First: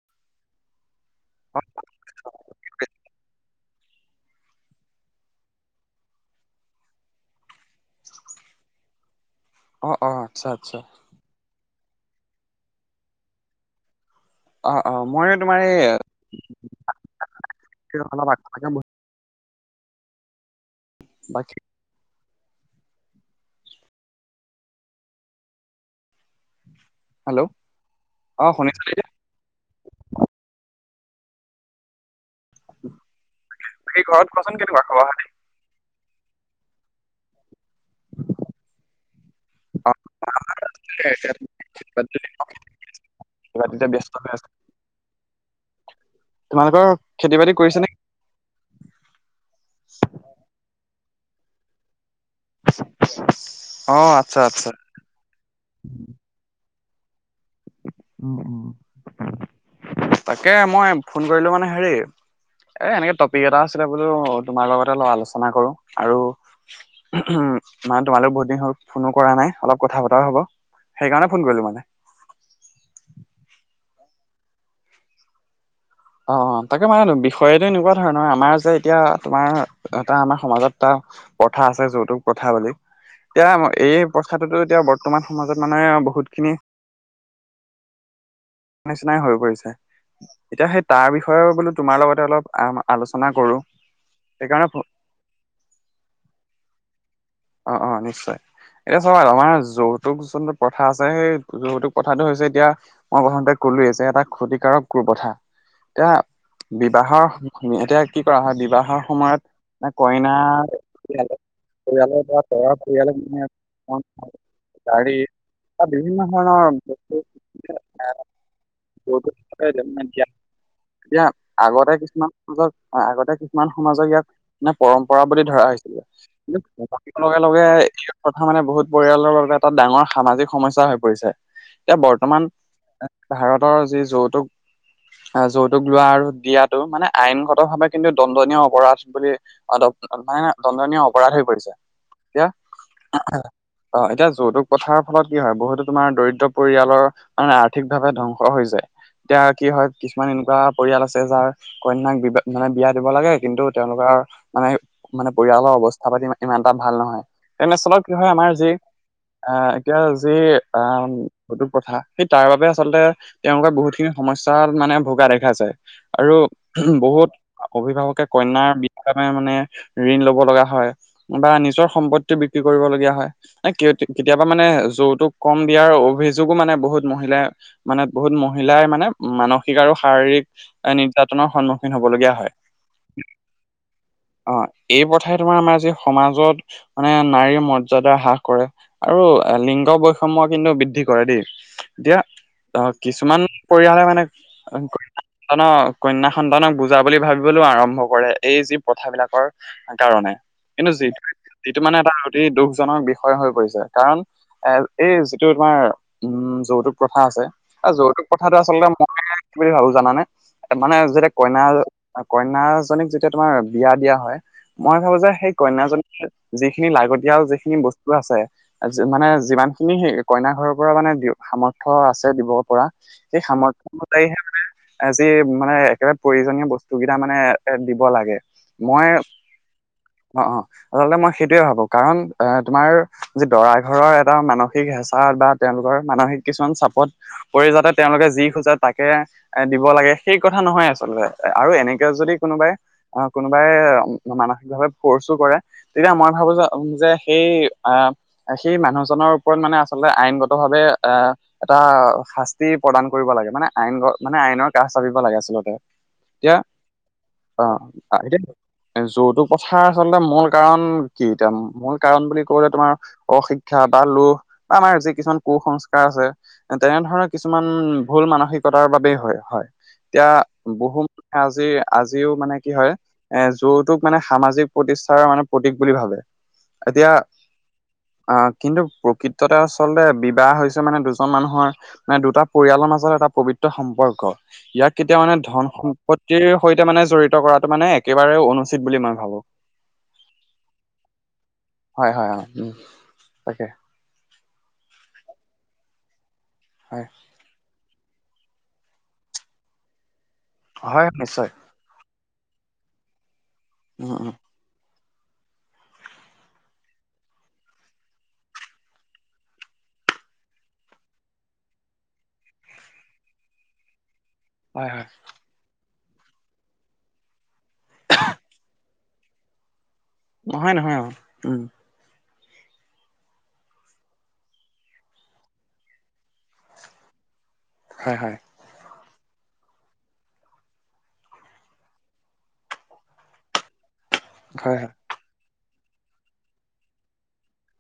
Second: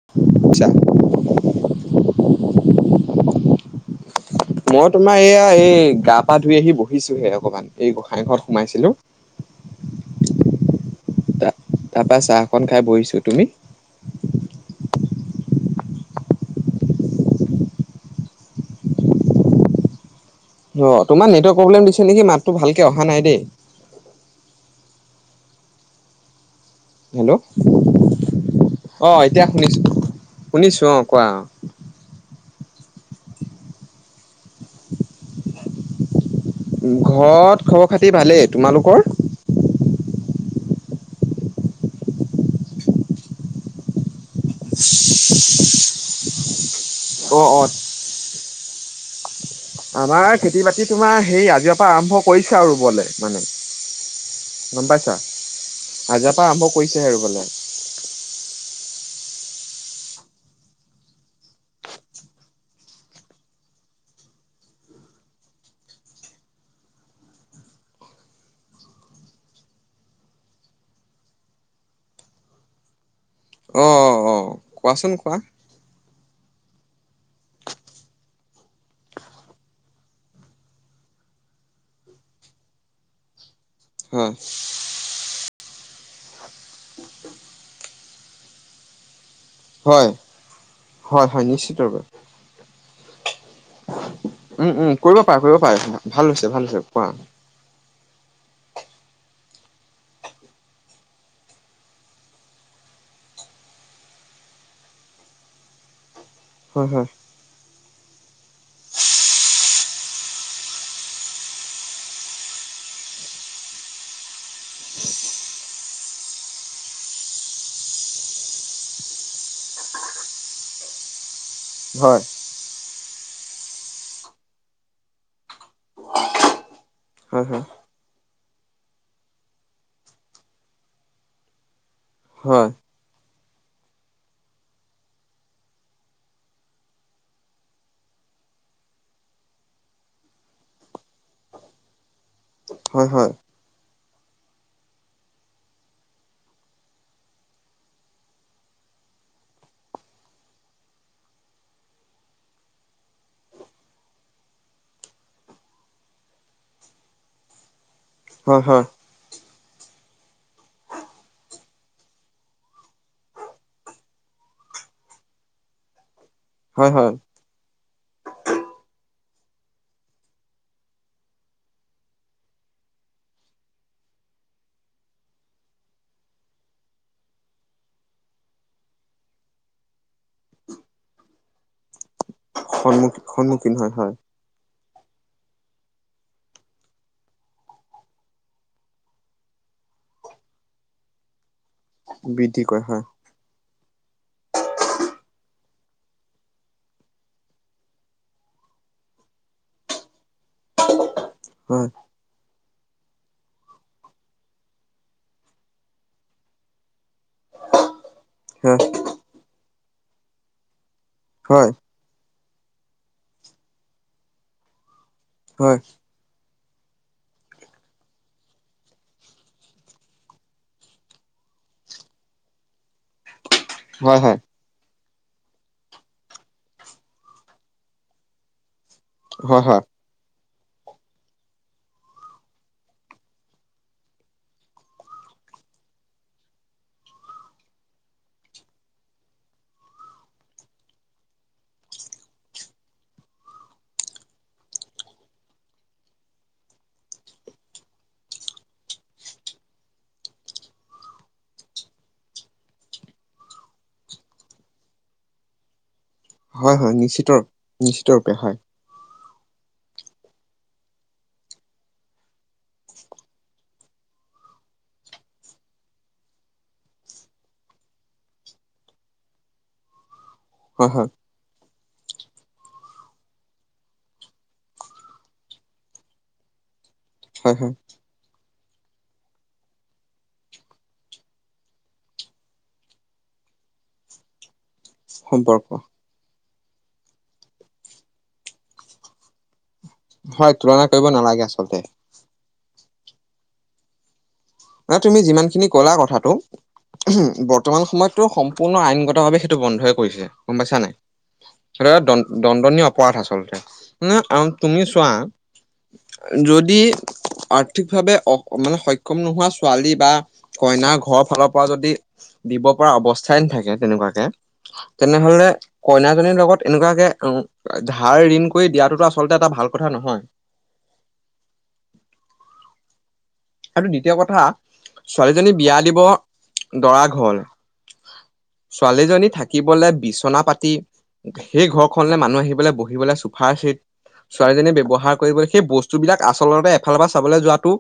[unintelligible] [unintelligible] মই তোমাৰ এইয়া এই গা পা ধুই আহি বহিছোহে অকমান। এই গোঁসাই ঘৰত সোমাইছিলো। অ অ আচ্ছা আচ্ছা। ত তাৰপা চাহখন খাই বহিছো, তুমি? অ-অ মই তোমাৰ এই [inaudible] অল অ তোমাৰ বাকী নেটৱৰ্ক প্ৰব্লেম দিছে নেকি মাতটো ভালকে অহা ন দেই। হেল্ল' অ শুনিছো অঁ এতিয়া শুনিছোঁ-শুনিছোঁ অঁ কোৱা। বাকী ঘৰত কোৱাচোন কেনেকুৱা খবৰ খাটি? ঘৰত খবৰ খাতি ভালেই, তোমালোকৰ? অ [unintelligible] ব তেতিয়া ব্যস্ত হৈ আছা [unintelligible] [inaudible] তোমালোকৰ খেতি বাতি অ-অ। কৰিছে নে আমাৰ খেতি বাতি তোমাৰ সেই আজি অপা আৰম্ভ কৰিছে আও ৰুবলে মানে, অ আচ্ছা আচ্ছা গম পাইছা? আজি অ পা আৰম্ভ কৰিছেহে ৰুবলে। উম-উম তাকে মই ফোন কৰিলো মানে হেৰি এ এনেকে টপিক এটা আছিলে বোলো তোমাৰ লগতে অলপ আলোচনা কৰো, আৰু [unintelligible] মানে, তোমালেও বহুত দিন হ'ল ফোনো কৰা নাই। অলপ কথা পতাও হ'ব। সেইকাৰণে, ফোন কৰিলোঁ মানে। অ' অ' অ'! কোৱাচোন, কোৱা? অ' অ'! তাকে মানে, বিষয়টো এনেকুৱা ধৰণৰ, আমাৰ যে, এতিয়া তোমাৰ, এটা আমাৰ সমাজত এটা প্ৰথা আছে যৌতুক প্ৰথা বুলি, এতিয়া এই হয় প্ৰথাটোতো এতিয়া বৰ্তমান সমাজত মানে বহুতখিনি নিচিনাই হৈ পৰিছে, হয়। এতিয়া সেই তাৰ হয় হয় বিষয়ে বোলো তোমাৰ নিশ্চিতভাৱে লগতে অলপ আ আলোচনা কৰো। সেইকাৰণে উ-উ কৰিব পাৰা কৰিব পাৰা ভাল হৈছে ভাল হৈছে কোৱা। অ'! অ'! নিশ্চয়। এতিয়া চবা! আমাৰ যৌতুক যোনটো প্ৰথা আছে। সেই, যৌতুক প্ৰথাটো হৈছে, এতিয়া মই প্ৰথমতে, ক'লোৱেই যে, এটা ক্ষতিকাৰক কু- প্ৰথা। এতিয়া, হয় বিবাহৰ এতিয়া, কি কৰা হয়? বিবাহৰ সময়ত, কইনা, পৰিয়াল- পৰিয়ালত ইয়াত, দৰা পৰিয়ালক মানে, [unintelligible] গাড়ী বা বিভিন্ন ধৰণৰ বস্তু [unintelligible] [unintelligible] এতিয়া, এতিয়া আগতে হয় কিছুমান [unintelligible] আগতে, কিছুমান সমাজক, ইয়াক মানেস, পৰম্পৰা বুলি ধৰা হৈছিল। কিন্তু, লগে- হয় লগে [unintelligible] কথা মানে, বহুত পৰিয়ালৰ বাবে, এটা ডাঙৰ সামাজিক সমস্যা হৈ পৰিছে। এতিয়া, বৰ্তমান হয় ভাৰতৰ, যি যৌতুক যৌতুক লোৱা আৰু দিয়াতটো, মানে, আইনগত ভাৱে, কিন্তু, দণ্ডনীয় অপৰাধ বুলি [unintelligible] দণ্ডনীয় অপৰাধ হৈ পৰিছে। এতিয়া, হয় হয় অ'! এতিয়া, যৌতুক প্ৰথাৰ ফলত কি হয়! বহুতো তোমাৰ, দৰিদ্ৰ পৰিয়ালৰ মানে, আৰ্থিক ভাৱে ধ্বংস হৈ যায়। এতিয়া, কি হয়! কিছুমান এনেকুৱা পৰিয়াল আছে, যাৰ কন্যাক বিবাহ, মানে, বিয়া দিব লাগে। কিন্তু, তেওঁলোকৰ মানে, মানে, পৰিয়ালৰ অৱস্থা পাতি ইমান বা ভাল নহয়। তেনে স্থলত কি হয়! আমাৰ যি আঁ এতিয়া যি, আঁ সেইটো প্ৰথা, সেই, তাৰবাবে আচলতে তেওঁলোকে বহুত খিনি সমস্যা মানে, ভোগা দেখা যায়। আৰু হয় হয় বহুত অভিভাৱকে, কন্যাৰ বিবাহৰ বাবে মানে, ঋণ ল'ব লগা হয়। বা নিজৰ সম্পত্তি বিক্ৰী কৰিবলগীয়া হয়। কেতিয়াবা মানে, যৌতুক কম দিয়াৰ অভিযোগো মানে, বহুত মহিলাই মানে, বহুত মহিলাই মানে, মানসিক আৰু শাৰীৰিক এ, নিৰ্যাতনৰ সন্মুখীন হ'বলগীয়া হয়। সন্মুখ সন্মুখীন হয়। হয়! অ'! এই, প্ৰথাই তোমাৰ, আমাৰ যি, সমাজত মানে, নাৰীৰ মৰ্যাদা হ্ৰাস কৰে। আৰু লিংগ বৈষম্য কিন্তু, বৃদ্ধি কৰে দেই। এতিয়া, বৃদ্ধি কৰে হয় কিছুমান পৰিয়ালে মানে, সন্তানক, কন্যা সন্তানক বুজা বুলি ভাবিবলৈও আৰম্ভ কৰে। এই যি প্ৰথাবিলাকৰ কাৰণে। কিন্তু, যিটো- যিটো হয় মানে, এটা অতি দুখজনক বিষয় হৈ পৰিছে। কাৰণ, এ, এই যিটো তোমাৰ, উম! যৌতুক প্ৰথা আছে। এ, যৌতুক কথাটো হয় আচলতে, মই, কি বুলি ভাবোঁ জানেনে? মানে, যেতিয়া কইনা হয় কইনাজনীক যেতিয়া, তোমাৰ বিয়া দিয়া হয়। মই ভাবোঁ যে, সেই হয় কইনাজনীক যিখিনি লাগতিয়াল, যিখিনি বস্তু আছে। মানে, যিমান খিনি, সেই কইনা ঘৰৰ পৰা মানে, সামৰ্থ্য আছে দিব পৰা। সেই, সামৰ্থ্য হয় অনুযায়ীহে হয় মানে যি মানে, একেবাৰে প্ৰয়োজনীয় বস্তুকেইটা মানে, এ, দিব লাগে। মই হয়, হা! অ' অ'! আচলতে, মই সেইটোৱে ভাবোঁ! কাৰণ, এ, তোমাৰ যি, দৰা ঘৰৰ এটা মানসিক হেঁচা বা তেওঁলোকৰ মানসিক কিছুমান চাপত, পৰি যাতে, তেওঁলোকে যি খোজে, তাকে এ, দিব লাগে! সেই কথা নহয়, আচলতে আৰু এনেকে, যদি কোনোবাই অ'! কোনোবাই মানসিকভাৱে ফ'ৰ্চো কৰে। তেতিয়া আমাৰ ভাবো যে সেই আহ সেই মানুহজনৰ ওপৰত মানে আচলতে আইনগত ভাৱে আ এটা শাস্তি প্ৰদান কৰিব লাগে মানে আইন মানে আইনৰ কাষ চাপিব লাগে আচলতে। এতিয়া, হয় হয় নিশ্চিত অ'! নিশ্চিত অ'! ৰূপে এতিয়া হয় যৌতুক কথাৰ আচলতে, মূল কাৰণ কি এতিয়া? মূল কাৰণ, বুলি ক'বলে- তোমাৰ অশিক্ষা বা লো বা আমাৰ যি কিছুমান কুসংস্কাৰ আছে। তেনেধৰণৰ কিছুমান ভুল মানসিকতাৰ বাবেই হয় হয় এতিয়া হয় বহু হয় আজি আজিও মানে কি হয় এ যৌতোক মানে সামাজিক প্ৰতিষ্ঠাৰ মানে প্ৰতীক বুলি ভাবে এতিয়া হয় হয় আ কিন্তু প্ৰকৃততে আচলতে বিবাহ হৈছে মানে দুজন মানুহৰ মানে দুটা পৰিয়ালৰ মাজত এটা পবিত্ৰ সম্পৰ্ক ইয়াত কেতিয়া মানে সম্পৰ্ক ধন সম্পত্তিৰ সৈতে মানে জড়িত কৰাটো মানে একেবাৰে অনুচিত বুলি মই ভাবো। হয় তুলনা কৰিব নালাগে আচলতে। হয়, হয়-হয় উম তাকে। নহয় তুমি যিমানখিনি কলা কথাটো হয়। বৰ্তমান সময়তো সম্পূৰ্ণ আইনগতভাৱে সেইটো বন্ধই কৰিছে গম পাইছা নাই। হয় নিশ্চয় [unintelligible] দণ্ডনীয় অপৰাধ আচলতে ন উম উম তুমি চোৱা যদি আৰ্থিকভাৱে অ' মানে সক্ষম নোহোৱা ছোৱালী বা কইনাৰ ঘৰৰ ফালৰ পৰা যদি দিব পৰা অৱস্থাই নথাকে তেনেকুৱাকে। হয় হয় তেনেহলে কইনাজনীৰ লগত এনেকুৱাকে ধাৰ ঋণ কৰি দিয়াটো আছ আছলতে এটা ভাল কথা নহয়। নহয়-নহয় উম আৰু দ্বিতীয় কথা ছোৱালীজনী বিয়া দিব দৰা ঘৰলে। হয় হয়। ছোৱালীজনী থাকিবলে বিচনা পাতি। সেই ঘৰখনলৈ মানুহ আহিবলৈ বহিবলে চোফাৰ চেট। ছোৱালীজনীয়ে হয় হয় ব্যৱহাৰ কৰিব সেই বস্তুবিলাক আচলতে এফালৰ পৰা চাবলৈ যোৱাটো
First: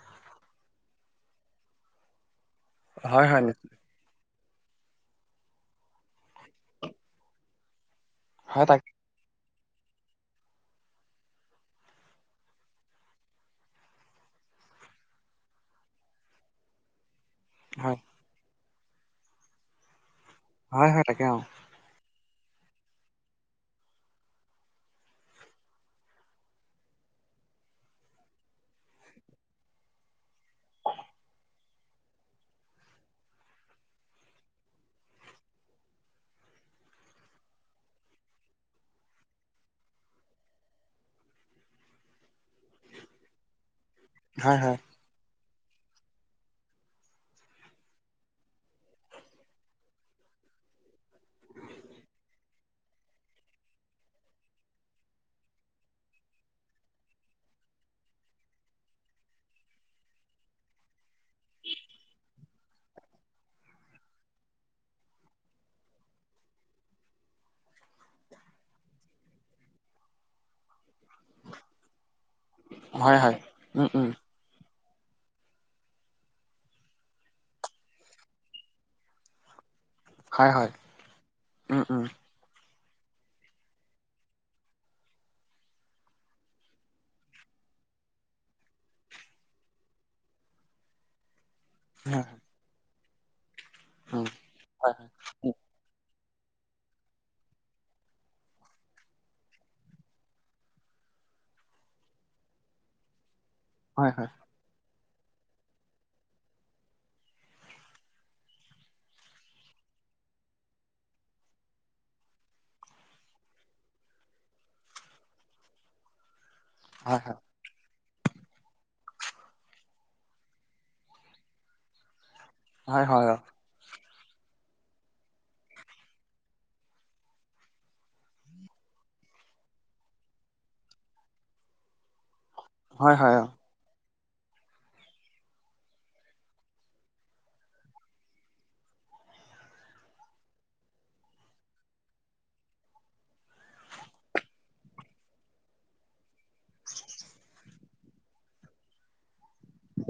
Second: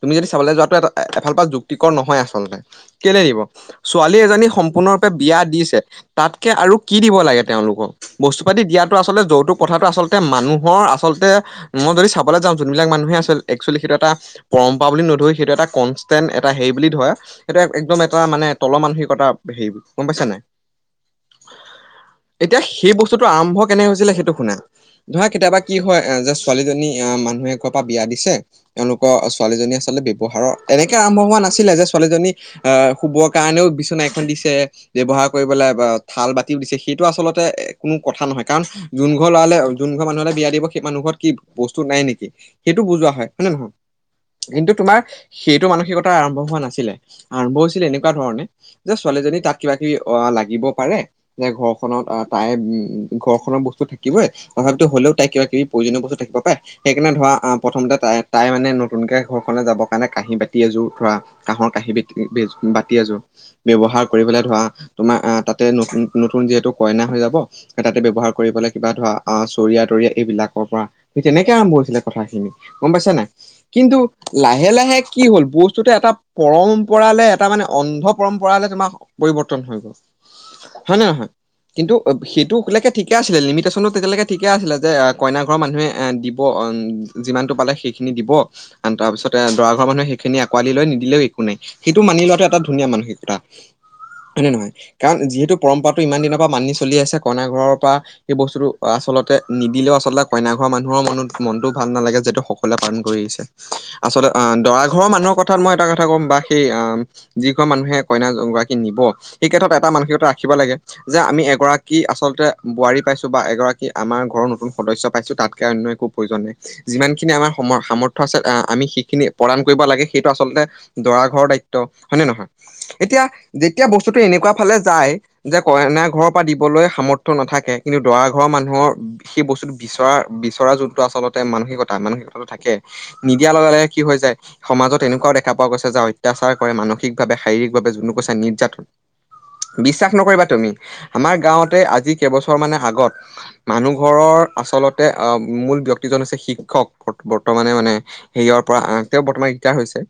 তুমি যদি চাবলৈ যোৱাটো এটা এফালপ যুক্তিকৰ নহয় আচলতে কেলে হয় দিব হয় নিশ্চয় ছোৱালী এজনী সম্পূৰ্ণৰূপে বিয়া দিছে তাতকে আৰু কি দিব লাগে তেওঁলোকক। বস্তু পাতি হয় তাক দিয়াতটো আচলতে যৌতুক কথাটো আচলতে মানুহৰ আচলতে মই যদি চাবলৈ যাম যোনবিলাক মানুহে আছিল একচুৱেলি সেইটো এটা পৰম্পৰা বুলি নধৰি সেইটো এটা কনষ্টেণ্ট এটা হেৰি বুলি ধৰে সেইটো হয় একদম এটা মানে তলৰ মানসিকতা হেৰি গম পাইছা নাই। হয়-হয় তাকে অ। এতিয়া সেই বস্তুটো আৰম্ভ কেনে হৈছিলে সেইটো শুনা। ধৰা কেতিয়াবা কি হয় এ যে ছোৱালীজনী আ মানুহে ক পৰা বিয়া দিছে এওলোক অ', ছোৱালীজনী আচলতে ব্যৱহাৰৰ তেনেকে আৰম্ভ হোৱা নাছিলে যে ছোৱালীজনী আ, শুবৰ কাৰণেও বিচনা এখন দিছে। ব্যৱহাৰ কৰিবলে বা থাল বাতিও দিছে সেইটো আচলতে কোনো কথা নহয় কাৰণ যোন ঘৰ ল'ৰালে যোন ঘৰ মানুহলে বিয়া দিব সেই মানুহ ঘৰত কি বস্তু নাই নেকি। সেইটো বুজোৱা হয়, হয় নে নহয়। হয় কিন্তু হয় তোমাৰ সেইটো মানসিকতা আৰম্ভ হোৱা নাছিলে আৰম্ভ হৈছিলে এনেকুৱা ধৰণে যে ছোৱালীজনী তাত কিবা কিবি অ' লাগিব পাৰে। যে ঘৰখনত আহ তাইৰ উম ঘৰ খনৰ বস্তু থাকিবই। প্ৰভাৱিত হলেও তাই কিবা কিবি প্ৰয়োজনীয় বস্তু থাকিব পাৰে সেইকাৰণে ধৰা আ প্ৰথমতে তাই-তাই মানে মানে নতুনকে ঘৰ খনে যাবৰ কাৰণে কাঁহী বাতি এযোৰ ধৰা কাঁহৰ কাঁহী বাতি এযোৰ। ব্যৱহাৰ কৰিবলৈ ধৰা তোমাৰ আ তাতে নতুন যিহেতু কইনা হৈ যাব। তাতে ব্যৱহাৰ কৰি বলৈ কিবা ধৰা আ চৰিয়া তৰিয়া এইবিলাকৰ পৰা সেই তেনেকে আৰম্ভ হৈছিলে কথাখিনি। গম পাইছা হয় নাই? হয় উম কিন্তু উম লাহে লাহে কি হ'ল বস্তুটো এটা পৰম্পৰালে এটা মানে অন্ধ পৰম্পৰালে তোমাৰ পৰিৱৰ্তন হৈ গ'ল। হয় নে নহয়? উম কিন্তু উম সেইটোলেকে ঠিকে আছিলে লিমিটেচনত তেতিয়ালৈকে ঠিকে আছিলে যে কইনা ঘৰৰ মানুহে এ দিব অম যিমানটো পালে সেইখিনি দিব তাৰ পিছতে দৰা ঘৰ মানুহে সেইখিনি আঁকোৱালি লয় নিদিলেও একো নাই। সেইটো মানি হয় লোৱাটো এটা ধুনীয়া মানসিকতা উম হয়নে নহয় কাৰণ যিহেতু পৰম্পৰাটো ইমান দিনৰ পৰা মানি চলি আছে কইনা ঘৰৰ পৰা। সেই বস্তুটো আচলতে নিদিলেও আচলতে কইনা ঘৰ মানুহৰ মনত মনটো ভাল নালাগে যিহেতু সকলোৱে পালন কৰি আহিছে। হয় আচলতে হয় অ দৰা ঘৰৰ মানুহৰ কথাত মই এটা কথা কম বা সেই আম যি ঘৰ মানুহে কইনা গৰাকীক নিব সেই ক্ষেত্ৰত এটা মানসিকতা ৰাখিব লাগে। যে আমি এগৰাকী আচলতে বোৱাৰী পাইছোঁ বা এগৰাকী আমাৰ ঘৰৰ নতুন সদস্য পাইছোঁ তাত কে আন একো প্ৰয়োজন নাই। যিমান উম খিনি আমাৰ সম সামৰ্থ্য আছে আহ আমি সেইখিনি প্ৰদান কৰিব লাগে। সেইটো আচলতে দৰা ঘৰৰ দায়িত্ব হয় নে নহয়? হয় হয় হয় হয় এতিয়া হয় হয় অ যেতিয়া বস্তুটো এনেকুৱা ফালে যায়। যে কইনা ঘৰৰ পৰা দিবলৈ সামৰ্থ্য নাথাকে কিন্তু দৰা ঘৰৰ মানুহৰ সেই বস্তুটো বিচৰাৰ বিচৰা যোনটো আচলতে মানসিকতা মানসিক কতাটো থাকে। হয় হয় অ নিদিয়াৰ লগে লগে কি হৈ যায় সমাজত এনেকুৱাও দেখা পোৱা গৈছে যে অত্যাচাৰ কৰে মানসিকভাৱে শাৰীৰিকভাৱে যোনটো কৈছে নিৰ্যাতন বিশ্বাস নকৰিবা তুমি আমাৰ গাঁৱতে আজি কেইবছৰ মানৰ আগত মানুহ ঘৰৰ আচলতে অহ মূল ব্যক্তিজন হৈছে শি বৰ্তমানে মানে হেৰীয়ৰ পৰা আ তেওঁ বৰ্তমান ৰিটাই হৈছে।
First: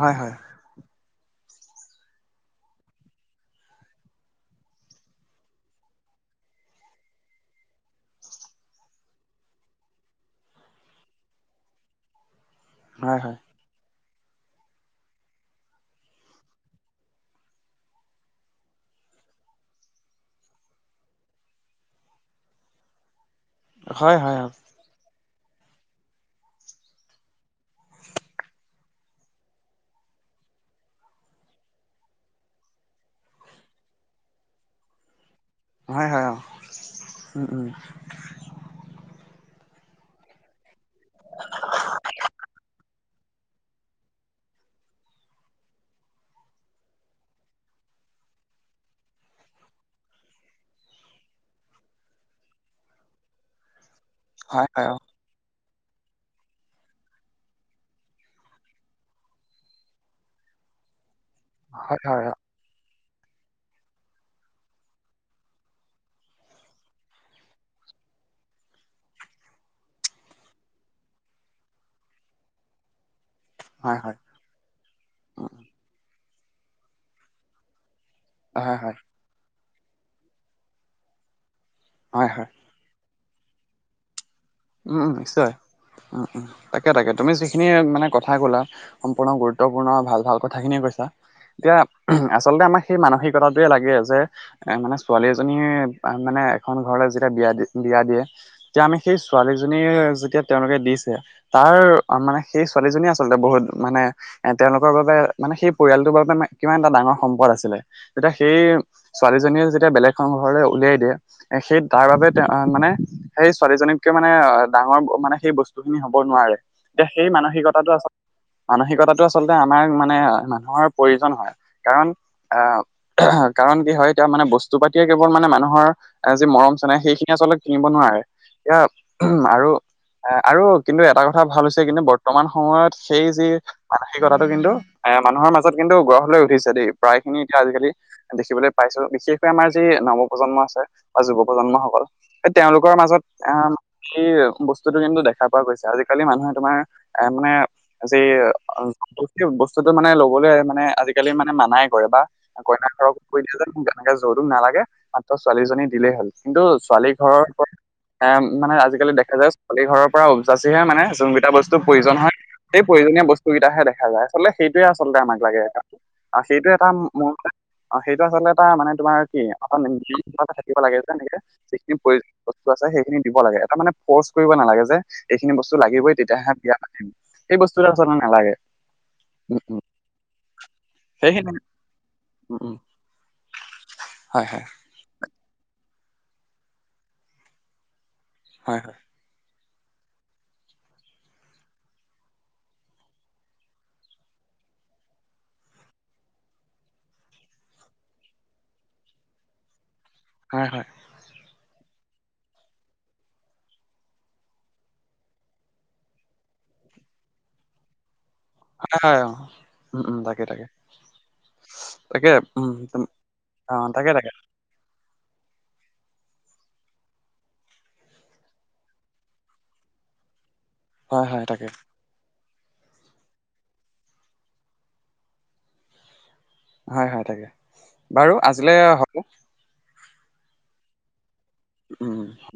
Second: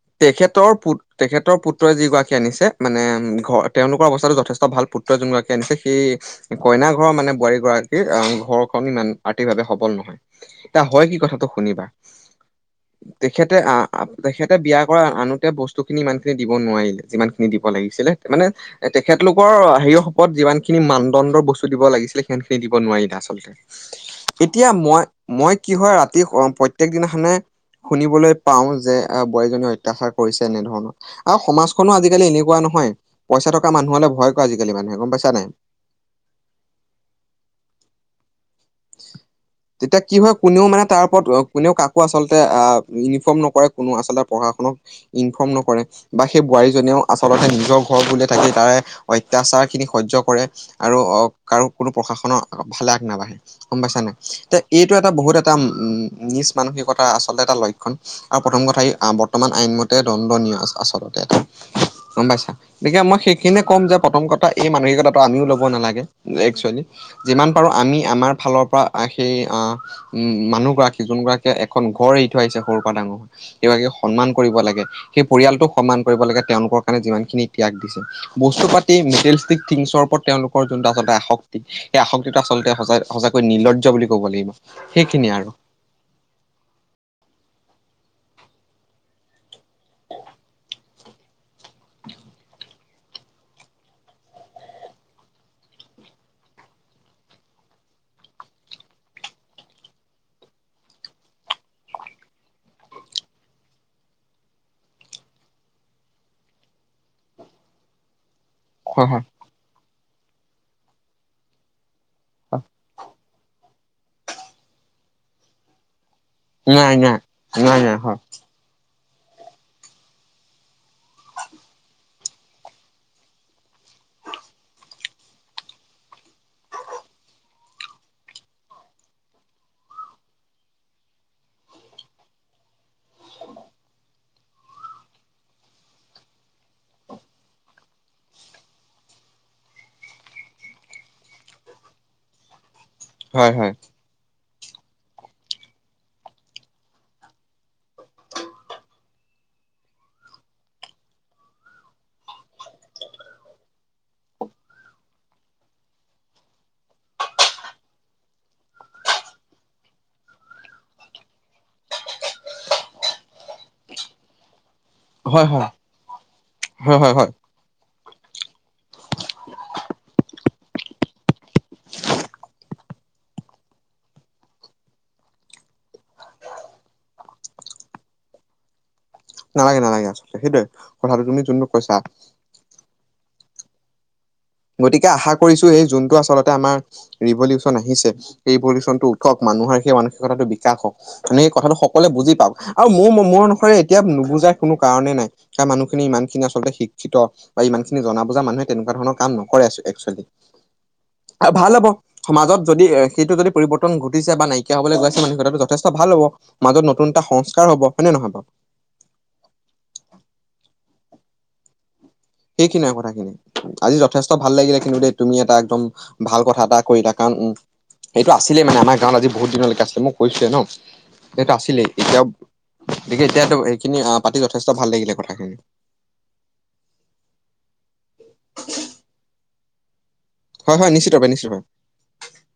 হয় হয় তেখেতৰ পুত্ৰ তেখেতৰ পুত্ৰই যিগৰাকী আনিছে মানে ঘৰ তেওঁলোকৰ অৱস্থাতো যথেষ্ট ভাল পুত্ৰই যোন গৰাকী আনিছে সেই কইনা ঘৰৰ মানে বোৱাৰী গৰাকীৰ আ ঘৰখন ইমান আৰ্থিকভাৱে সবল নহয়। এতিয়া হয় কি কথাটো শুনিবা, হয় হয় হয় হয় তেখেতে আহ আ তেখেতে বিয়া কৰায় আনোতে বস্তুখিনি ইমানখিনি দিব নোৱাৰিলে। যিমানখিনি দিব লাগিছিলে মানে এ তেখেতলোকৰ হেৰী সপত যিমান খিনি মানদণ্ডৰ বস্তু দিব লাগিছিলে সিমান খিনি দিব নোৱাৰিলে আচলতে অ হয় এতিয়া মই মই কি হয় ৰাতি অ প্ৰত্যেক দিনাখনে শুনিবলৈ পাওঁ যে আ বোৱাৰীজনীক অত্যাচাৰ কৰিছে এনেধৰণৰ আৰু সমাজখনো আজিকালি এনেকুৱা নহয় পইছা থকা মানুহলে ভয় কৰে আজিকালি মানুহে গম পাইছা নাই? হয় হয় অহ, উম উম। [unintelligible] তেতিয়া কি হয় কোনেও মানে তাৰ ওপৰত অ কোনেও কাকো আচলতে আ ইউনিফৰ্ম নকৰে কোনে আচলতে পঢ়া শুনক ইনফৰ্ম নকৰে। বা সেই বোৱাৰীজনিয়েও আচলতে নিজৰ ঘৰ বুলি থাকি তাৰে অত্যাচাৰ খিনি সহ্য কৰে। আৰু অহ কাৰো কোনো প্ৰশাসনৰ ফালে আগ নাবাঢ়ে। গম পাইছা নাই? তে হয় হয় এইটো অ এটা বহুত এ এটা উম নিচ মানসিকতা আচলতে এটা লক্ষণ আৰু প্ৰথম কথা এই আ বৰ্তমান আইন মতে দণ্ডনীয় আ আচলতে এটা, হয় হয় গম অ পাইছা গতিকে মই সেইখিনিয়ে ক'ম যে প্ৰথম কথা এই মানসিকতাটো আমিও ল'ব নালাগে একচুৱেলি যিমান পাৰোঁ আমি আমাৰ ফালৰ পৰা আহ সেই অহ উম মানুহ গৰাকী যোন গৰাকীয়ে এখন ঘৰ এৰি থৈ আহিছে সৰু পৰা ডাঙৰ হোৱা। সেই গৰাকীক হয় হয় সন্মান কৰিব লাগে। সেই উম পৰিয়ালটোক সন্মান কৰিব লাগে তেওঁলোকৰ কাৰণে যিমান খিনি ত্যাগ দিছে। বস্তু হয় হয় পাতি মেটেলষ্টিক থিংছৰ ওপৰত তেওঁলোকৰ যোনটো আচলতে আসক্তি সেই হয় আসক্তিটো হয় আচলতে সঁচাই সঁচাকৈ নীলৰ্জ্জ বুলি ক'ব লাগিব। উম উম সেইখিনিয়ে আৰু নিশ্চয়। উম উম তাকে তাকে তুমি যিখিনি মানে কথা ক'লা সম্পূৰ্ণ গুৰুত্বপুৰ্ণ ভাল ভাল কথাখিনিয়ে কৈছা। এতিয়া উমহ আচলতে আমাৰ সেই মানসিকতাটোৱে লাগে যে এ মানে ছোৱালী এজনীয়ে মানে এখন ঘৰলৈ যেতিয়া বিয়া দি বিয়া দিয়ে তেতিয়া আমি সেই ছো ছোৱালীজনী যেতিয়া তেওঁলোকে দিছে তাৰ অ মানে সেই ছোৱালীজনীয়ে আচলতে বহুত মানে এ তেওঁলোকৰ বাবে মানে সেই পৰিয়ালটোৰ বাবে মা কিমান এটা ডাঙৰ সম্পদ আছিলে। তেতিয়া সেই হয় হয় ছোৱালীজনীয়ে যেতিয়া বেলেগ এখন ঘৰলৈ উলিয়াই দিয়ে। এ সেই তাৰ বাবেই তেওঁ হয় মানে সেই ছোৱালীজনীক মানে ডাঙৰ মানে সেই বস্তু খিনি হ'ব নোৱাৰে নাই এতিয়া নাই সেই নাই মানসিকতাটো নাই আচলতে হয় মানসিকতাটো আচলতে আমাৰ মানে মানুহৰ প্ৰয়োজন হয় কাৰণ আহ কাৰণ কি হয় এতিয়া মানে বস্তু পাতিয়ে কেৱল মানে মানুহৰ এ যি মৰম চেনেহ সেইখিনি আচলতে কিনিব নোৱাৰে এয়া উমহ আৰু এ আৰু কিন্তু এটা কথা ভাল হৈছে কিন্তু বৰ্তমান সময়ত সেই যি মানসিকতাটো কিন্তু এ মানুহৰ মাজত কিন্তু গঢ় লৈ উঠিছে দেই প্ৰায় খিনি এতিয়া আজিকালি দেখিবলৈ পাইছোঁ। বিশেষকৈ আমাৰ যি নৱ প্ৰজন্ম আছে বা যুৱ প্ৰজন্ম সকল এই তেওঁলোকৰ মাজত হয় হয় আহ এই বস্তুটো কিন্তু দেখা পোৱা গৈছে আজিকালি মানুহে তোমাৰ এ মানে আজি বস্তুটো মানে লবলৈ মানে আজিকালি মানে মানাই কৰে বা কইনা ঘৰকো কৈ দিয়া যে মোক তেনেকে যৌতুক নালাগে মাত্ৰ ছোৱালীজনী দিলেই হ'ল কিন্তু ছোৱালী ঘৰৰ পৰা এ মানে আজিকালি দেখা যায় ছোৱালী ঘৰৰ পৰা উঠজাচিহে মানে জোনকেইটা বস্তুৰ প্ৰয়োজন হয় সেই প্ৰয়োজনীয় বস্তু কেইটাহে দেখা যায় আচলতে সেইটোৱে আচলতে আমাক হয় হয় লাগে হয় আৰু সেইটো এটা হয় হয় হয়। মোৰ অ সেইটো আচলতে এটা মানে তোমাৰ কি অটা [unintelligible] কিবা থাকিব লাগে যেনেকে যিখিনি প্ৰয়োজনীয় বস্তু আছে সেইখিনি দিব লাগে এটা মানে ফ'ৰ্চ কৰিব নালাগে যে এইখিনি বস্তু লাগিবই তেতিয়াহে বিয়া পাতিম সেই বস্তুটো আচলতে নালাগে উম, উম, নালাগে নালাগে আচলতে সেইটোয়ে কথাটো তুমি যোনটোক কৈছা ওম ওম হয় হয় গতিকে আশা কৰিছো এই যোনটো আচলতে আমাৰ ৰিভলিউচন আহিছে সেই হয়, হয়, ৰিভলিউচনটো হওক মানুহৰ সেই মানসিকতাটো বিকাশ হওক মানে এই কথাটো সকলোৱে বুজি পাওক আৰু মোৰ মোৰ অনুসৰে এতিয়া নুজাই কোনো কাৰণেই নাই সেয়া মানুহখিনি ইমানখিনি আচলতে শিক্ষিত বা ইমান খিনি জনা বুজা মানুহে তেনেকুৱা ধৰণ কাম নকৰে এক্সৱলি হয় হয় আৰু ভাল হ'ব সমাজত যদি সেইটো যদি পৰিৱৰ্তন ঘটিছে বা নাইকিয়া হ'বলৈ গৈ আছে মানসিকতাটো যথেষ্ট ভাল হ'ব মাজত নতুন এটা সংস্কাৰ হ'ব হয়নে নহয় বাৰু হয় নে অ, উম উম তাকে তাকে উম, সেইখিনিয়ে তুম কথা খিনি অ, আজি তাকে, যথেষ্ট তাকে, ভাল লাগিলে কিন্তু দে তুমি এটা একদম ভাল কথা এটা কৰিলা কাৰণ উম সেইটো আছিলে মানে আমাৰ গাঁৱত আজি বহুত দিনলৈকে আছিলে মই কৈইছোৱে ন হয়, হয়, যিহেটো তাকে, আছিলেই এতিয়াও গতিকে এতিয়াও এইখিনি পাতি যথেষ্ট ভাল লাগিলে কথাখিনি হয় হয় তাকে বাৰু আজিলৈ হ'ব হয় হয় নিশ্চিত ভাৱে নিশ্চিত উম